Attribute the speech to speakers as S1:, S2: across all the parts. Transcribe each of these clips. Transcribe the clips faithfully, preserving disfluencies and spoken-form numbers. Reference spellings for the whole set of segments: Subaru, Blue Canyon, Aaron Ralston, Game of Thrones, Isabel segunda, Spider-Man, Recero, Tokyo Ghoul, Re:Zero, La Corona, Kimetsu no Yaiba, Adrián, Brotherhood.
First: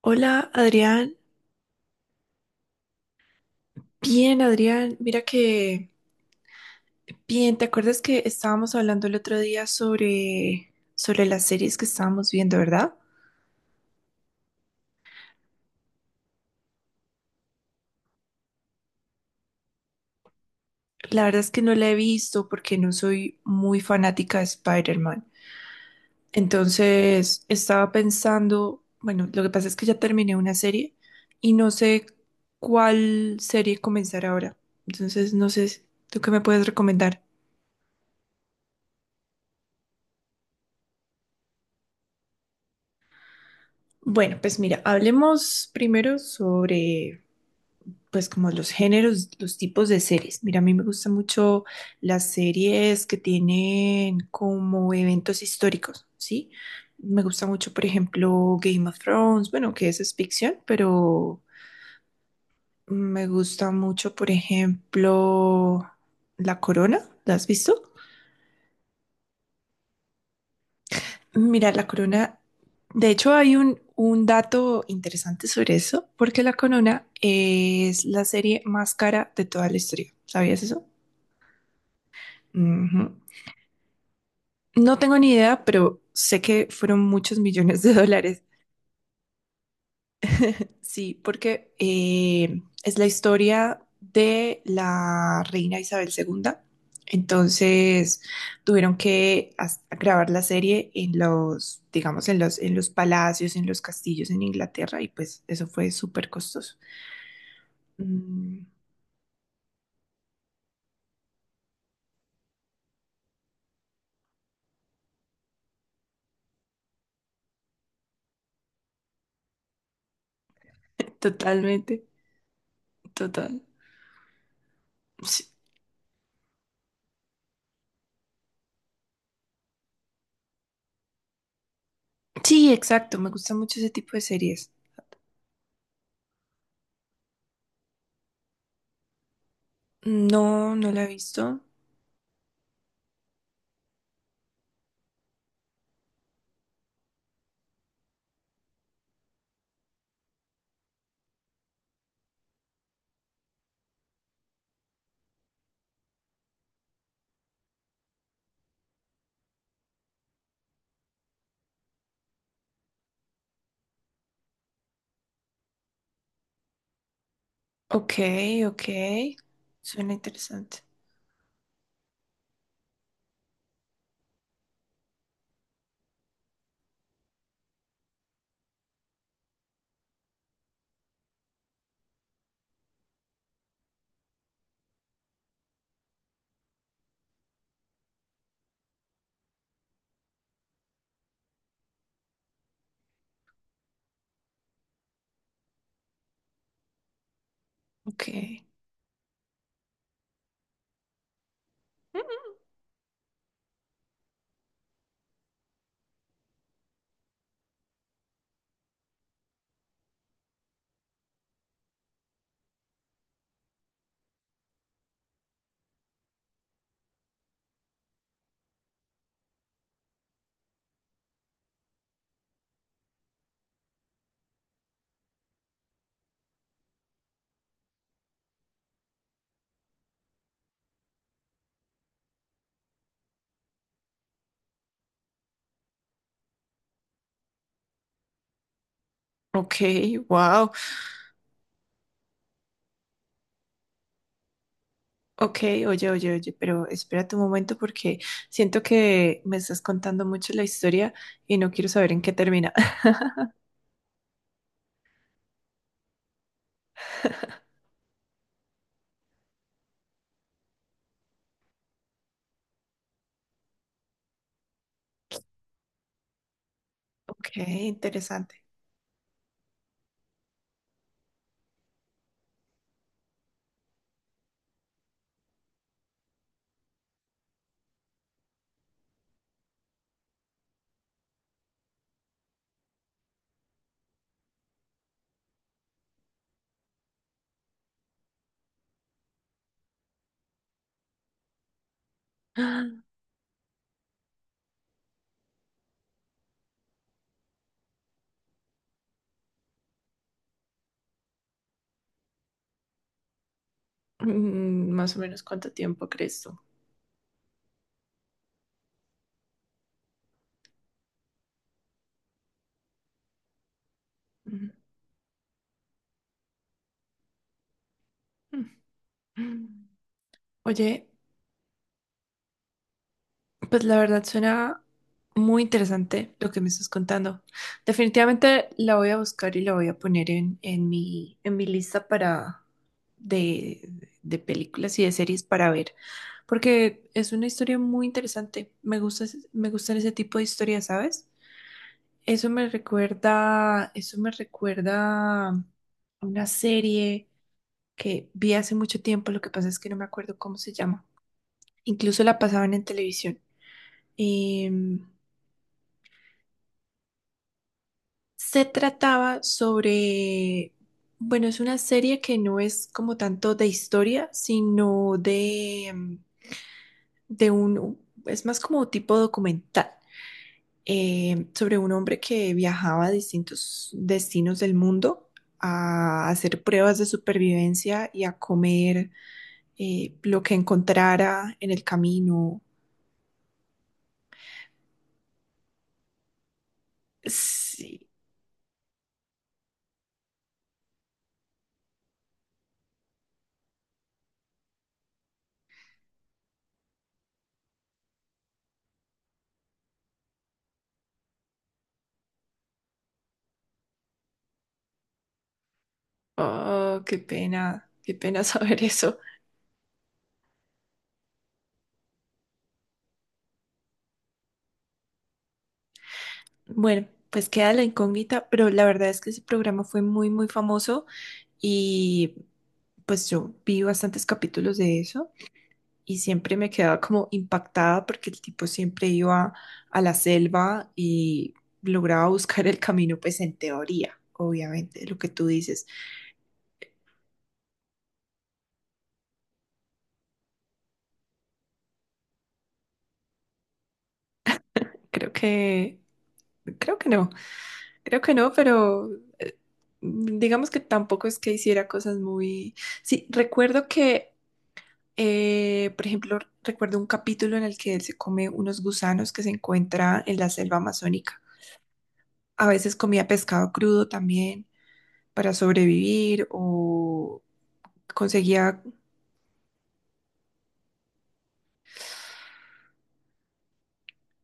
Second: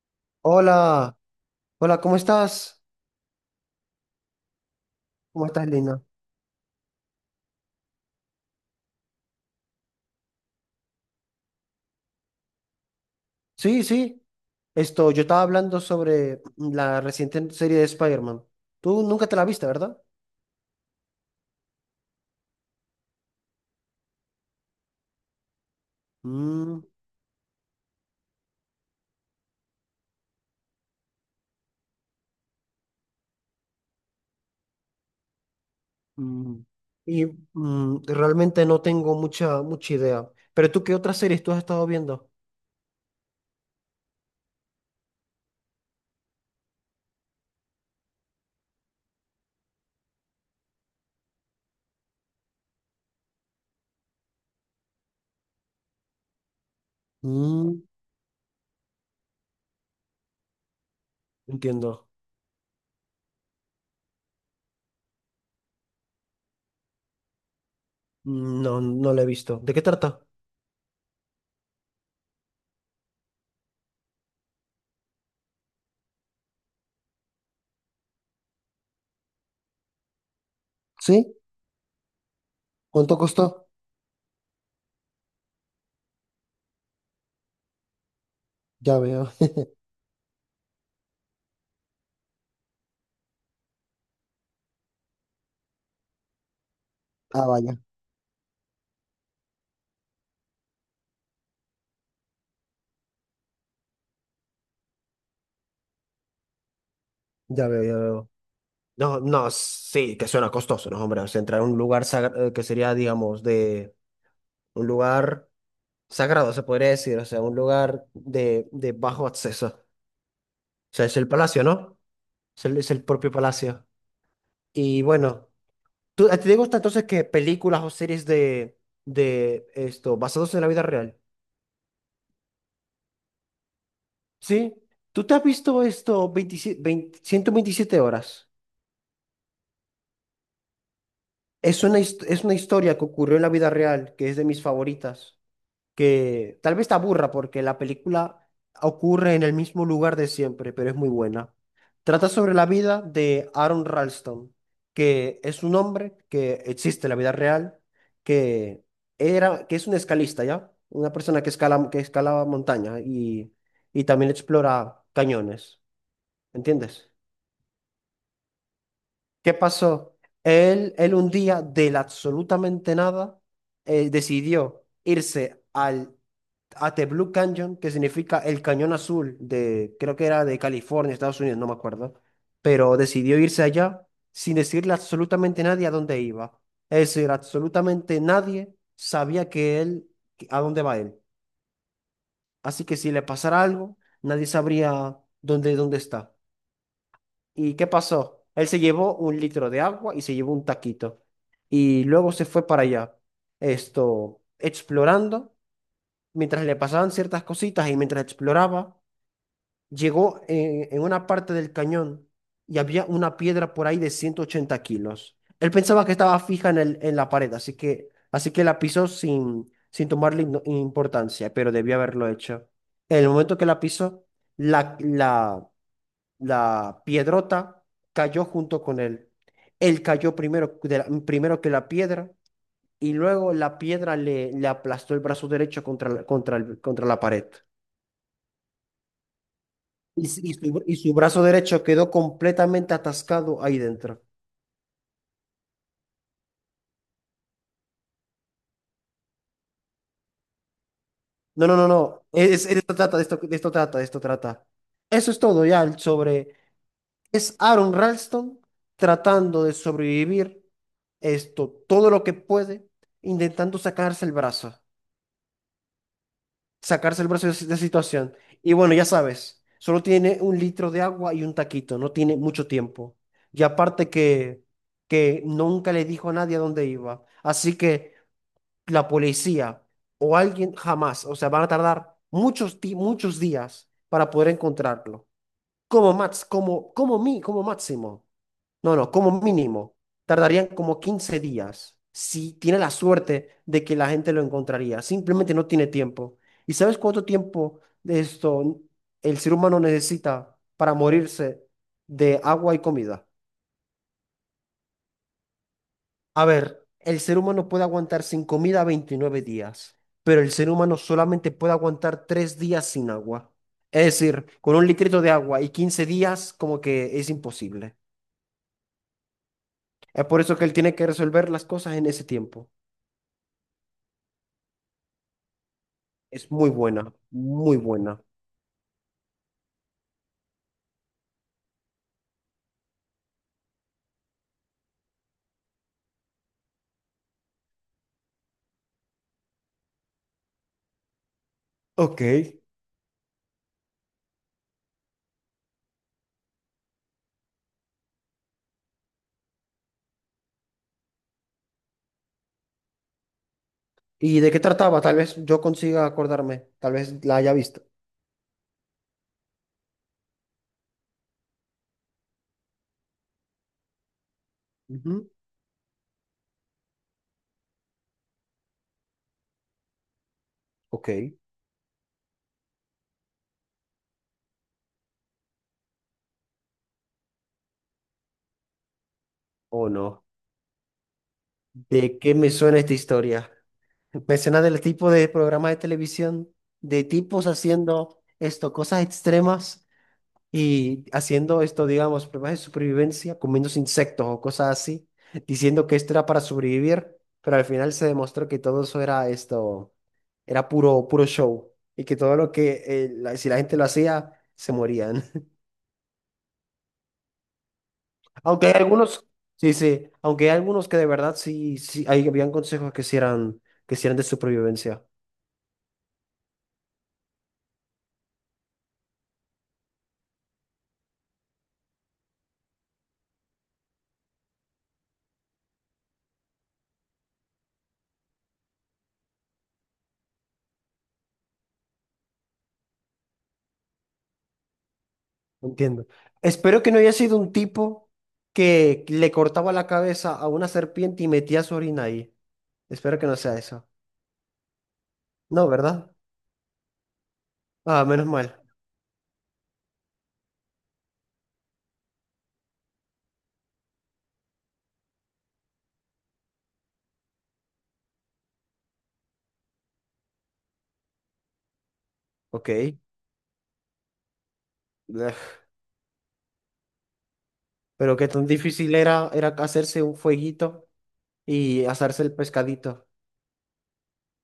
S1: Hola, Adrián.
S2: Hola, hola, ¿cómo estás?
S1: Bien, Adrián. Mira
S2: ¿Cómo estás,
S1: que
S2: Lina?
S1: bien, ¿te acuerdas que estábamos hablando el otro día sobre sobre las series que estábamos viendo, ¿verdad?
S2: Sí, sí, esto, yo estaba hablando sobre la reciente serie de Spider-Man. Tú nunca te la viste, ¿verdad?
S1: La verdad es que no la he visto porque no soy muy fanática de Spider-Man.
S2: Mm,
S1: Entonces, estaba pensando, bueno, lo que pasa es que ya terminé una serie y no sé cuál serie comenzar ahora. Entonces, no sé, ¿tú qué me
S2: mm.
S1: puedes recomendar?
S2: Y mm, realmente no tengo mucha, mucha idea. Pero tú, ¿qué otras series tú has estado viendo?
S1: Bueno, pues mira, hablemos primero sobre pues como los géneros, los tipos de series. Mira, a mí me gustan mucho las series que tienen como eventos históricos, ¿sí? Me gusta mucho,
S2: Mm,
S1: por ejemplo, Game of Thrones, bueno, que eso es ficción, pero
S2: entiendo.
S1: me gusta mucho, por ejemplo, La Corona, ¿la has visto?
S2: Mm. No, no la he visto. ¿De qué trata?
S1: Mira, La Corona, de hecho hay un, un dato interesante sobre eso, porque La Corona es la serie más cara de toda la historia. ¿Sabías eso?
S2: ¿Sí?
S1: Ujú.
S2: ¿Cuánto costó?
S1: No tengo ni idea, pero sé que fueron muchos millones de dólares.
S2: Ya veo.
S1: Sí, porque eh, es la historia de la reina Isabel segunda.
S2: Ah, vaya.
S1: Entonces tuvieron que as- grabar la serie en los, digamos, en los, en los palacios, en los castillos en Inglaterra y pues eso fue súper costoso.
S2: Ya veo, ya veo.
S1: Mm,
S2: No, no, sí, que suena costoso, ¿no, hombre? O sea, entrar a un lugar sagra- eh, que sería, digamos, de un lugar sagrado, se podría decir, o sea, un lugar de, de bajo acceso. O sea, es el palacio, ¿no?
S1: totalmente,
S2: Es el, es el propio
S1: total.
S2: palacio. Y
S1: Sí,
S2: bueno, ¿tú, a ti te gusta entonces que películas o series de, de esto, basados en la vida real?
S1: sí, exacto, me gusta mucho ese tipo de series.
S2: ¿Sí? ¿Tú te has visto esto veintisiete, ciento veintisiete horas?
S1: No, no la he visto.
S2: Es una, hist- es una historia que ocurrió en la vida real, que es de mis favoritas. Que tal vez te aburra porque la película ocurre en el mismo lugar de siempre, pero es muy buena. Trata sobre la vida de Aaron Ralston, que es un hombre que existe en la vida real, que era, que es un escalista, ¿ya? Una persona que escala, que escala montaña y, y también explora cañones, ¿entiendes?
S1: Ok, ok.
S2: ¿Qué
S1: Suena
S2: pasó?
S1: interesante.
S2: Él, él un día del absolutamente nada eh, decidió irse al At the Blue Canyon, que significa el cañón azul de, creo que era de California, Estados Unidos, no me acuerdo, pero decidió irse allá sin decirle absolutamente a nadie a dónde iba. Es decir, absolutamente nadie sabía que él, que- a dónde va él. Así que si le pasara algo, nadie sabría dónde, dónde está. ¿Y qué pasó?
S1: Ok.
S2: Él se llevó un litro de agua y se llevó un taquito. Y luego se fue para allá, esto, explorando, mientras le pasaban ciertas cositas y mientras exploraba llegó en, en una parte del cañón y había una piedra por ahí de ciento ochenta kilos. Él pensaba que estaba fija en el, en la pared, así que, así que la pisó sin, sin tomarle ino- importancia, pero debió haberlo hecho. En el momento que la pisó, la, la, la piedrota cayó junto con él. Él cayó primero, de la- primero que la piedra y luego la piedra le, le aplastó el brazo derecho contra, la- contra, el- contra la pared.
S1: Ok,
S2: Y, s- y
S1: wow.
S2: su, y su brazo derecho quedó completamente atascado ahí dentro.
S1: Ok, oye, oye, oye, pero espérate un momento porque siento que me estás contando mucho la historia y
S2: No,
S1: no
S2: no, no,
S1: quiero
S2: no.
S1: saber en qué
S2: e, Es,
S1: termina.
S2: es- de esto trata, de esto, de esto trata, de esto trata. Eso es todo ya sobre. Es Aaron Ralston tratando de sobrevivir esto, todo lo que puede, intentando sacarse el brazo, sacarse el brazo
S1: Ok,
S2: de esa situación.
S1: interesante.
S2: Y bueno, ya sabes, solo tiene un litro de agua y un taquito, no tiene mucho tiempo. Y aparte que, que nunca le dijo a nadie a dónde iba. Así que la policía o alguien jamás, o sea, van a tardar muchos, di- muchos días para poder encontrarlo. Como max, como, como mi, como máximo. No, no, como mínimo. Tardarían como quince días si tiene la suerte de que la gente lo encontraría. Simplemente no tiene tiempo. ¿Y sabes cuánto tiempo de esto el ser humano necesita para morirse de agua y comida?
S1: Ah, mm, Más o menos cuánto tiempo crees
S2: A
S1: tú.
S2: ver, el ser humano puede aguantar sin comida veintinueve días, pero el ser humano solamente puede aguantar tres días sin agua. Es decir,
S1: Mm,
S2: con un litrito de agua y quince días, como que es imposible.
S1: mm.
S2: Es por eso que él tiene que
S1: Oye,
S2: resolver las cosas en ese tiempo.
S1: pues la verdad suena muy interesante lo
S2: Es
S1: que me
S2: muy
S1: estás
S2: buena,
S1: contando.
S2: muy buena.
S1: Definitivamente la voy a buscar y la voy a poner en, en mi, en mi lista para de, de películas y de series para ver, porque es una historia muy interesante. Me gusta, ese- me gustan ese tipo de historias, ¿sabes?
S2: Ok.
S1: Eso me recuerda, eso me recuerda a una serie que vi hace mucho tiempo, lo que pasa es que no me acuerdo cómo se llama. Incluso la pasaban en televisión.
S2: ¿Y de qué trataba? Tal vez yo consiga acordarme, tal vez la haya visto.
S1: Se trataba sobre, bueno, es una serie que no es como tanto de historia, sino
S2: Ujú.
S1: de, mm, de un, es más como tipo documental,
S2: Ok.
S1: eh, sobre un hombre que viajaba a distintos destinos del mundo a hacer pruebas de supervivencia y a comer
S2: ¿O
S1: eh,
S2: no?
S1: lo que encontrara en el
S2: ¿De qué me
S1: camino.
S2: suena esta historia? Mecenas del tipo de programas de televisión, de tipos
S1: Sí.
S2: haciendo esto, cosas extremas y haciendo esto, digamos, pruebas de supervivencia, comiéndose insectos o cosas así, diciendo que esto era para sobrevivir, pero al final se demostró que todo eso era esto, era puro, puro show y que todo lo que, eh, la- si la gente lo hacía, se morían.
S1: Oh, qué pena, qué pena
S2: Aunque hay
S1: saber eso.
S2: algunos, sí, sí, aunque hay algunos que de verdad sí, sí, hay, habían consejos que sí eran, que sí eran de supervivencia.
S1: Bueno, pues queda la incógnita, pero la verdad es que ese programa fue muy, muy famoso y pues yo vi bastantes capítulos de eso y siempre me quedaba como impactada porque el tipo siempre iba a la selva y lograba buscar el camino, pues en teoría, obviamente, lo que tú dices.
S2: Entiendo. Espero que no haya sido un tipo que le cortaba la cabeza a una serpiente y metía su orina ahí. Espero que no sea eso.
S1: Creo
S2: No,
S1: que,
S2: ¿verdad?
S1: creo que no,
S2: Ah,
S1: creo
S2: menos
S1: que no,
S2: mal.
S1: pero eh, digamos que tampoco es que hiciera cosas muy... Sí, recuerdo que Eh, por ejemplo, recuerdo un capítulo en el que él se come unos gusanos que se encuentra en la selva amazónica. A
S2: Ok.
S1: veces comía pescado crudo también para sobrevivir o
S2: Pero qué tan
S1: conseguía...
S2: difícil era, era hacerse un fueguito y asarse el pescadito.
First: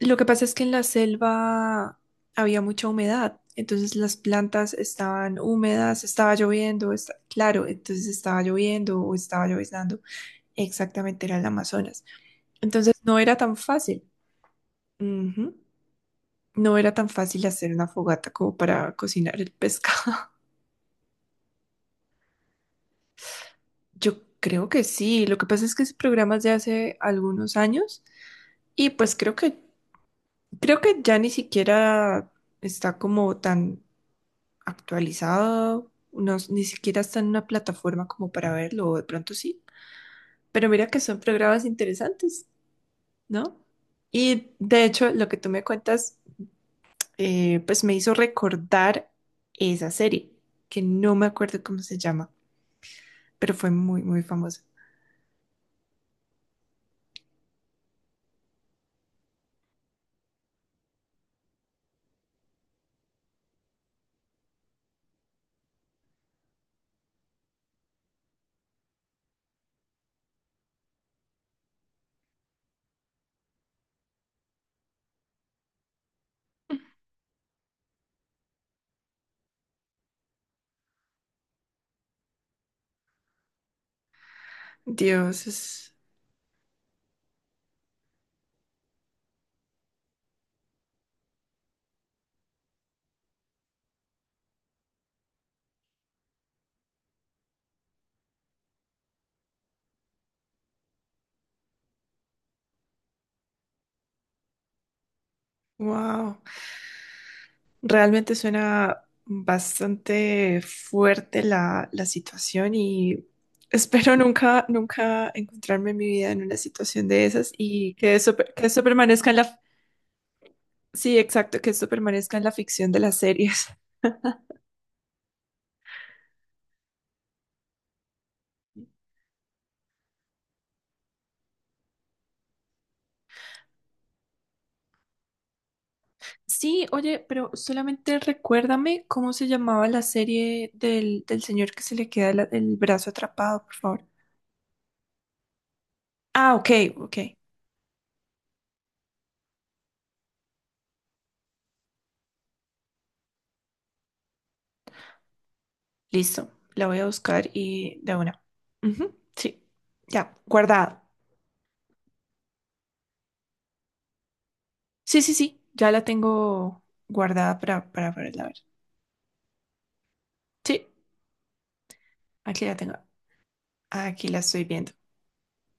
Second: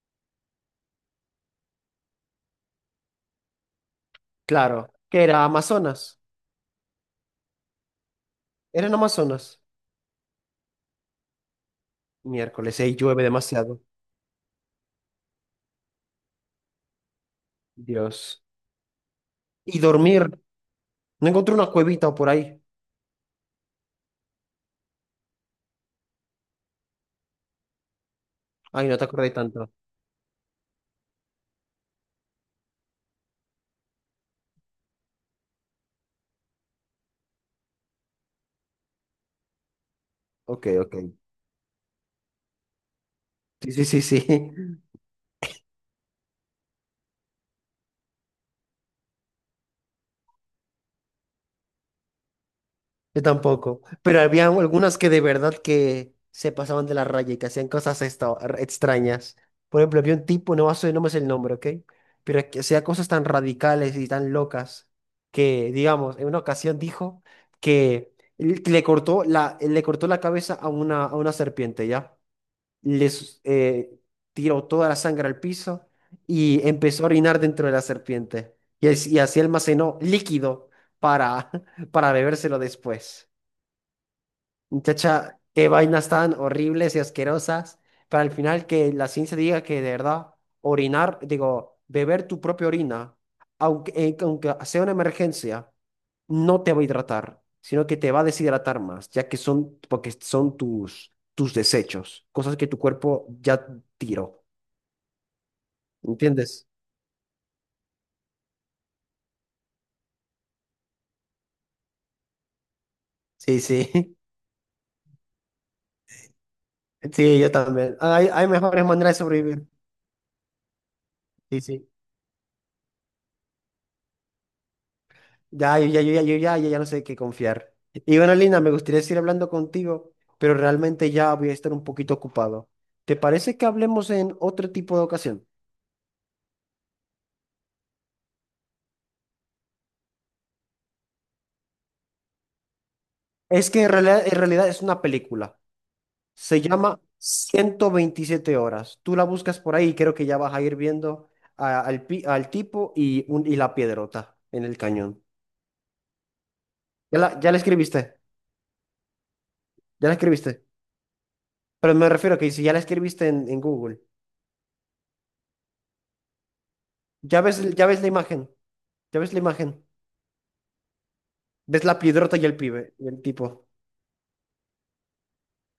S1: Lo que pasa es que en la selva había mucha humedad, entonces las plantas
S2: Claro, que
S1: estaban
S2: era
S1: húmedas,
S2: Amazonas.
S1: estaba lloviendo, esta- claro, entonces estaba
S2: Eran
S1: lloviendo o estaba
S2: Amazonas.
S1: lloviznando. Exactamente era el Amazonas.
S2: Miércoles,
S1: Entonces
S2: ahí
S1: no
S2: llueve
S1: era tan
S2: demasiado.
S1: fácil. Ujú. No era tan fácil hacer una fogata
S2: Dios.
S1: como para cocinar el
S2: Y
S1: pescado.
S2: dormir. No encontré una cuevita o por ahí.
S1: Yo creo que sí. Lo que pasa es que ese programa es de hace algunos años
S2: Ay,
S1: y
S2: no te
S1: pues
S2: acordé
S1: creo que
S2: tanto.
S1: creo que ya ni siquiera está como tan actualizado, no- ni siquiera está en una plataforma como para verlo, o de pronto sí.
S2: Ok,
S1: Pero mira
S2: ok.
S1: que son programas interesantes, ¿no?
S2: Sí, sí, sí,
S1: Y
S2: sí.
S1: de hecho, lo que tú me cuentas, eh, pues me hizo recordar esa serie, que no me acuerdo cómo se llama
S2: Yo
S1: pero fue
S2: tampoco,
S1: muy,
S2: pero
S1: muy
S2: había
S1: famosa.
S2: algunas que de verdad que se pasaban de la raya y que hacían cosas esta- extrañas. Por ejemplo, había un tipo, no, sé- no me sé el nombre, ¿ok? Pero que hacía cosas tan radicales y tan locas que, digamos, en una ocasión dijo que él le cortó la, le cortó la cabeza a una, a una serpiente, ¿ya? Les eh, Tiró toda la sangre al piso y empezó a orinar dentro de la serpiente. Y, así- y así almacenó líquido para, para bebérselo después. Muchacha,
S1: Dios,
S2: qué
S1: es...
S2: vainas tan horribles y asquerosas. Para al final que la ciencia diga que de verdad orinar, digo, beber tu propia orina, aunque, eh, aunque sea una emergencia, no te va a hidratar, sino que te va a deshidratar más, ya que son, porque son tus, tus desechos, cosas que tu cuerpo ya tiró.
S1: Wow.
S2: ¿Entiendes?
S1: Realmente suena bastante fuerte la, la situación y
S2: Sí,
S1: espero
S2: sí.
S1: nunca, nunca encontrarme en mi vida en una situación de
S2: Sí, yo
S1: esas y
S2: también.
S1: que
S2: Hay,
S1: eso,
S2: hay
S1: que eso
S2: mejores maneras de
S1: permanezca en la...
S2: sobrevivir.
S1: Sí, exacto,
S2: Sí,
S1: que eso
S2: sí.
S1: permanezca en la ficción de las series.
S2: Ya, yo ya, yo ya, yo ya, ya, ya no sé qué confiar. Y bueno, Lina, me gustaría seguir hablando contigo, pero realmente ya voy a estar un poquito ocupado. ¿Te parece que hablemos en otro tipo de ocasión?
S1: Sí, oye, pero solamente recuérdame cómo se llamaba la serie del, del señor que se le queda la- el brazo atrapado,
S2: Es
S1: por
S2: que en
S1: favor.
S2: realidad, en realidad es una película.
S1: Ah,
S2: Se
S1: ok,
S2: llama
S1: ok.
S2: Ciento Veintisiete horas. Tú la buscas por ahí y creo que ya vas a ir viendo a- al, pi- al tipo y, un, y la piedrota en el cañón.
S1: Listo, la voy a
S2: Ya la,
S1: buscar
S2: ya la
S1: y de
S2: escribiste,
S1: una. Ujú, sí,
S2: ya la
S1: ya,
S2: escribiste.
S1: guardada.
S2: Pero me refiero a que si ya la escribiste en, en Google,
S1: Sí, sí, sí, ya la tengo
S2: ya
S1: guardada
S2: ves, ya
S1: para,
S2: ves la
S1: para poderla
S2: imagen,
S1: ver.
S2: ya ves la imagen.
S1: Sí,
S2: Ves la piedrota y el
S1: aquí la tengo.
S2: pibe, y el tipo.
S1: Aquí la estoy viendo.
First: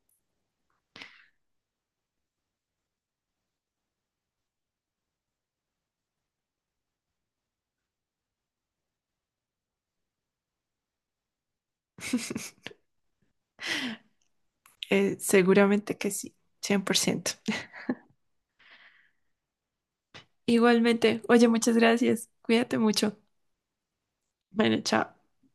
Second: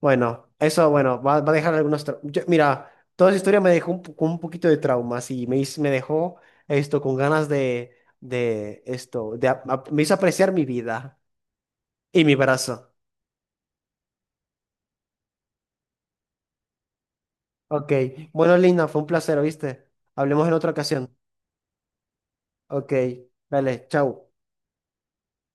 S2: Bueno, eso, bueno, va, va a dejar algunos trau- Yo- mira, toda esa historia me dejó un, po- con un poquito de traumas y me, hiz- me dejó esto con ganas de, de esto, de, ap- ap- me hizo apreciar mi vida y mi brazo.
S1: Eh, seguramente que sí, cien por ciento.
S2: Ok, bueno, Lina, fue un placer, ¿viste? Hablemos en otra ocasión.
S1: Igualmente, oye, muchas gracias. Cuídate
S2: Ok,
S1: mucho.
S2: dale, chao.
S1: Bueno, chao.